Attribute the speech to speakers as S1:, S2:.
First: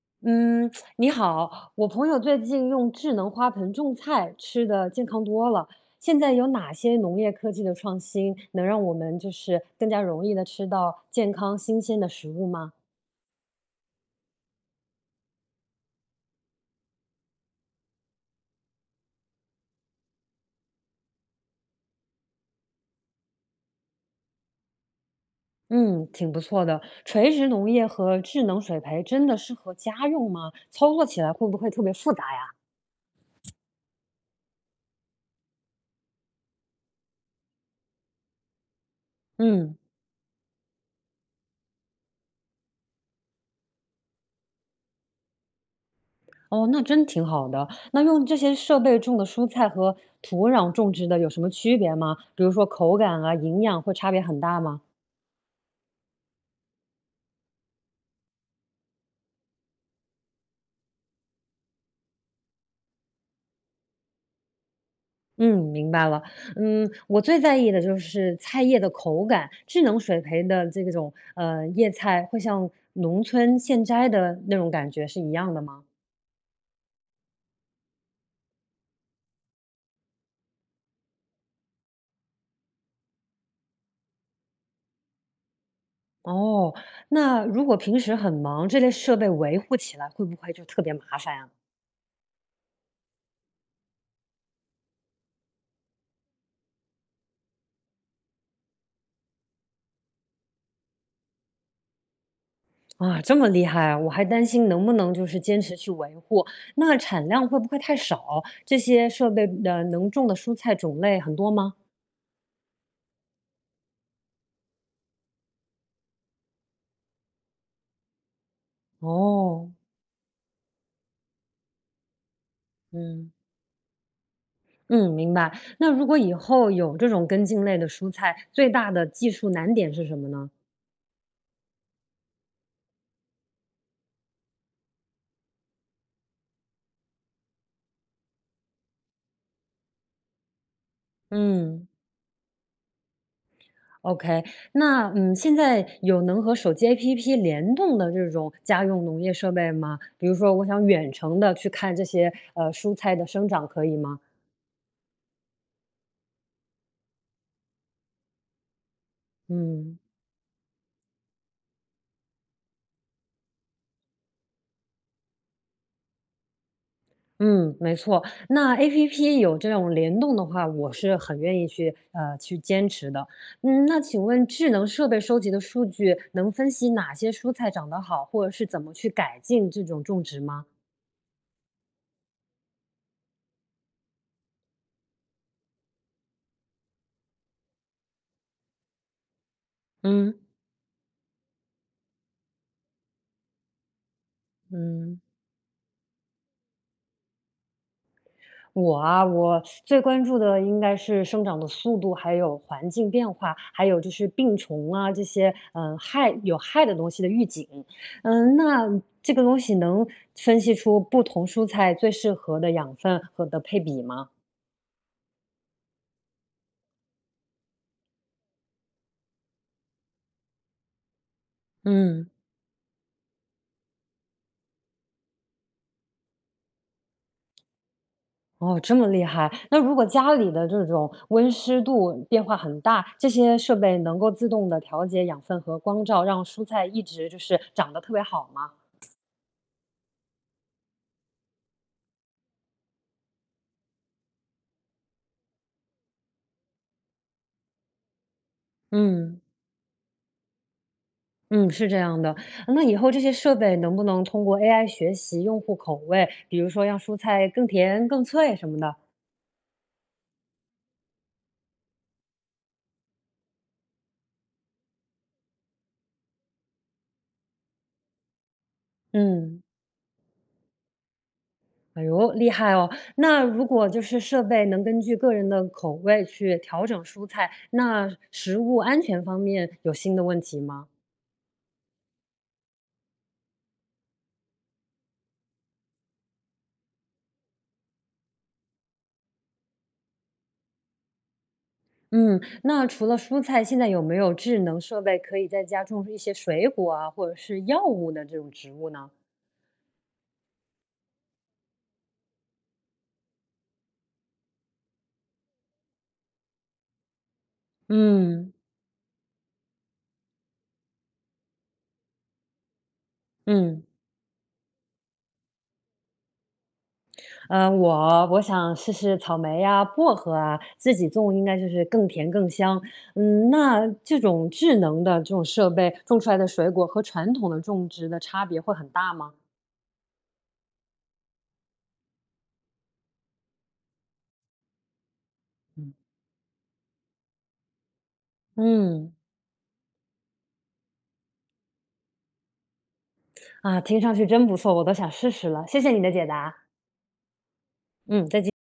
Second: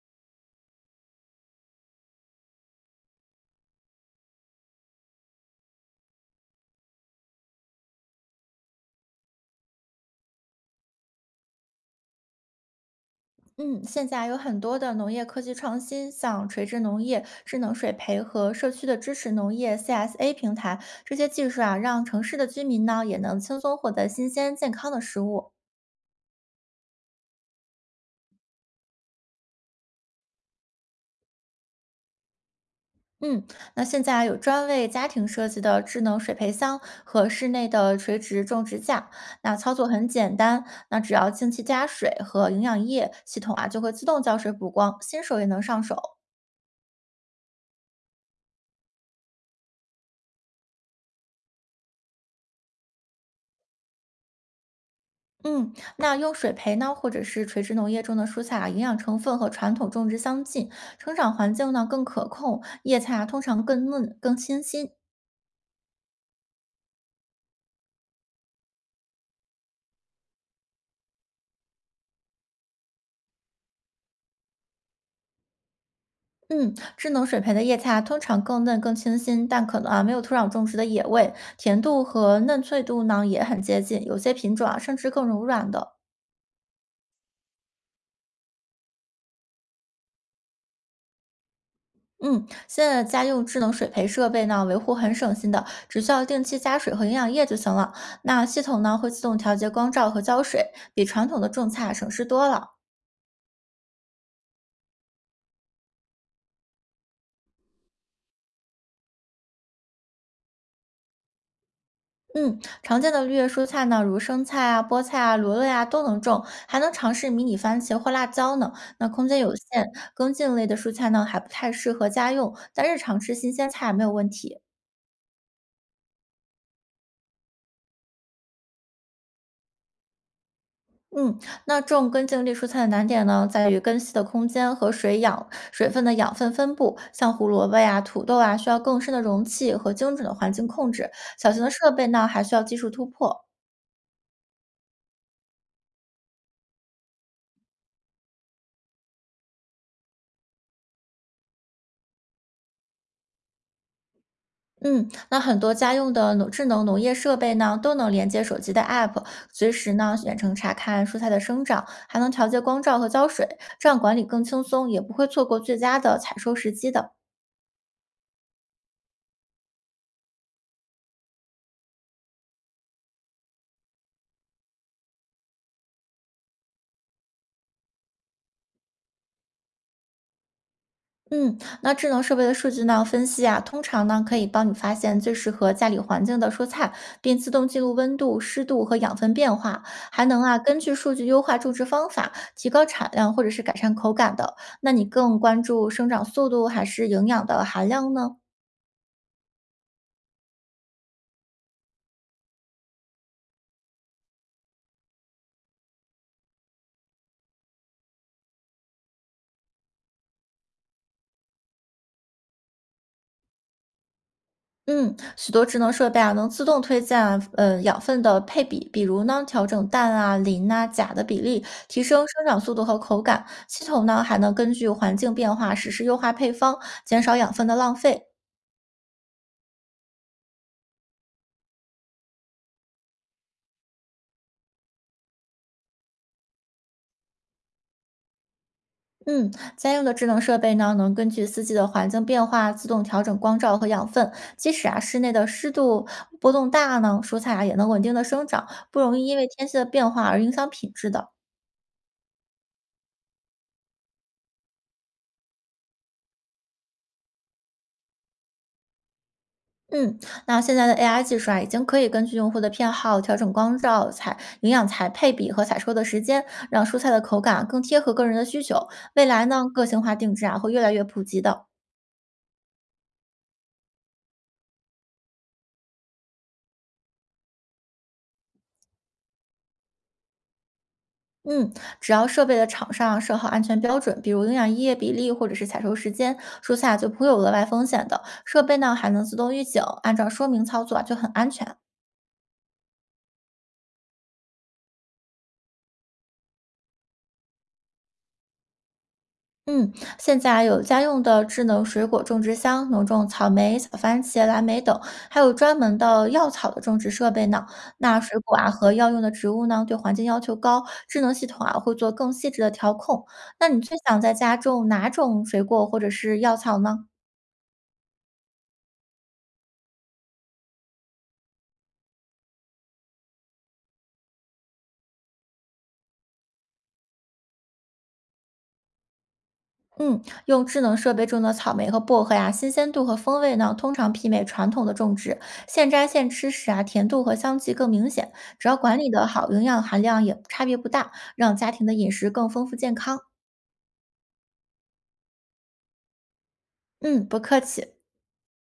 S1: 嗯，你好，我朋友最近用智能花盆种菜，吃的健康多了。现在有哪些农业科技的创新，能让我们就是更加容易的吃到健康新鲜的食物吗？
S2: 嗯，现在有很多的农业科技创新，像垂直农业、智能水培和社区的支持农业 （CSA） 平台，这些技术啊，让城市的居民呢也能轻松获得新鲜健康的食物。
S1: 嗯，挺不错的。垂直农业和智能水培真的适合家用吗？操作起来会不会特别复杂呀？
S2: 嗯，那现在有专为家庭设计的智能水培箱和室内的垂直种植架，那
S1: 嗯。
S2: 操作很简单，那只要定期加水和营养液，系统啊就会自动浇水补光，新手也能上手。
S1: 哦，那真挺好的。那用这些设备种的蔬菜和土壤种植的有什么区别吗？比如说口感啊，营养会差别很大吗？
S2: 嗯，那用水培呢，或者是垂直农业种的蔬菜啊，营养成分和传统种植相近，成长环境呢更可控，叶菜啊通常更嫩、更清新。
S1: 嗯，明白了。我最在意的就是菜叶的口感，智能水培的这种叶菜会像农村现摘的那种感觉是一样的吗？
S2: 嗯，智能水培的叶菜啊通常更嫩、更清新，但可能啊没有土壤种植的野味，甜度和嫩脆度呢也很接近，有些品种啊甚至更柔软的。
S1: 哦，那如果平时很忙，这类设备维护起来会不会就特别麻烦啊？
S2: 嗯，现在家用智能水培设备呢，维护很省心的，只需要定期加水和营养液就行了。那系统呢会自动调节光照和浇水，比传统的种菜啊省事多了。
S1: 啊，这么厉害啊！我还担心能不能就是坚持去维护，那产量会不会太少？这些设备的能种的蔬菜种类很多吗？
S2: 嗯，常见的绿叶蔬菜呢，如生菜啊、菠菜啊、罗勒呀、都能种，还能尝试迷你番茄或辣椒呢。那空间有
S1: 哦。
S2: 限，根茎类的蔬菜呢还不太适合家用，但日常
S1: 嗯。
S2: 吃新鲜菜没有问题。
S1: 嗯，明白。那如果以后有这种根茎类的蔬菜，最大的技术难点是什么呢？
S2: 嗯，那种根茎类蔬菜的难点呢，在于根系的空间和水养水分的养分分布。像胡萝卜呀、土豆啊，需要更深的容器和精准的环境控制。小型的
S1: 嗯
S2: 设备呢，还需要技术突破。
S1: ，OK。那现在有能和手机 APP 联动的这种家用农业设备吗？比如说，我想远程的去看这些蔬菜的生长，可以吗？
S2: 嗯，那很多家用的农智能农业设备呢，都能连接手机的 App，随时
S1: 嗯。
S2: 呢远程查看蔬菜的生长，还能调节光照和浇水，这样管理更轻松，也不会错过最佳的采收时机的。
S1: 嗯，没错。那 APP 有这种联动的话，我是很愿意去去坚持的。嗯，那请问智能设备收集的数据能分析哪些蔬菜长得好，或者是怎么去改进这种种植吗？
S2: 嗯，那智能设备的数据呢分析啊，通常呢可以帮你发现最适合家里环境的蔬菜，并自动记录温度、湿度和养分变化，还
S1: 嗯。
S2: 能啊根据数据优化种植方法，提高产量或者是改善口感的。那你
S1: 嗯，
S2: 更关注生长速度还是营养的含量呢？
S1: 我啊，我最关注的应该是生长的速度，还有环境变化，还有就是病虫啊这些，害有害的东西的预警。嗯，那这个东西能分析出不同蔬菜最适合的养分和的配比吗？
S2: 嗯，许多智能设备啊，能自动推荐啊养分的配比，比如呢，调整氮啊、磷呐、钾的比例，提升
S1: 嗯。
S2: 生长速度和口感。系统呢，还能根据环境变化实时优化配方，减少养分的浪费。
S1: 哦，这么厉害！那如果家里的这种温湿度变化很大，这些设备能够自动的调节养分和光照，让蔬菜一直就是长得特别好吗？
S2: 嗯，家用的智能设备呢，能根据四季的环境变化自动调整光照和养分。即使啊，室内的湿度波动大呢，蔬菜啊也能稳定的生长，不容易因
S1: 嗯。
S2: 为天气的变化而影响品质的。
S1: 嗯，是这样的。那以后这些设备能不能通过 AI 学习用户口味，比如说让蔬菜更甜、更脆什么的？
S2: 嗯，那现在的 AI 技术啊，已经可以根据用户的偏好调整光照、采营养材配比和采收的时间，让蔬菜的口感啊更贴合个人的需求。未来
S1: 嗯。
S2: 呢，个性化定制啊会越来越普及的。
S1: 哎呦，厉害哦！那如果就是设备能根据个人的口味去调整蔬菜，那食物安全方面有新的问题吗？
S2: 嗯，只要设备的厂商啊设好安全标准，比如营养液比例或者是采收时间，蔬菜啊就不会有额外风险的。设备呢还能自动预警，按照说明操作啊就很安全。
S1: 嗯，那除了蔬菜，现在有没有智能设备可以在家种一些水果啊，或者是药物的这种植物呢？
S2: 嗯，现在啊有家用的智能水果种植箱，能种草莓、小番茄、蓝莓等，还有专门的药草的种植设备呢。那水
S1: 嗯。
S2: 果啊和药用的植物呢，对环境要求高，智能系统啊会做更细致的调控。那你
S1: 嗯。
S2: 最想在家种哪种水果或者是药草呢？
S1: 我想试试草莓呀、薄荷啊，自己种应该就是更甜更香。嗯，那这种智能的这种设备种出来的水果和传统的种植的差别会很大吗？
S2: 嗯，用智能设备种的草莓和薄荷呀、新鲜度和风味呢，通常媲美传统的种植。现
S1: 嗯。
S2: 摘现吃时啊，甜度和香气更明显。只要管理
S1: 嗯，
S2: 得好，营养含量也差别不大，让家庭的饮食更丰富健康。
S1: 啊，听上去真不错，我都想试试了。谢谢你的解答。
S2: 嗯，不客气。
S1: 嗯，再见。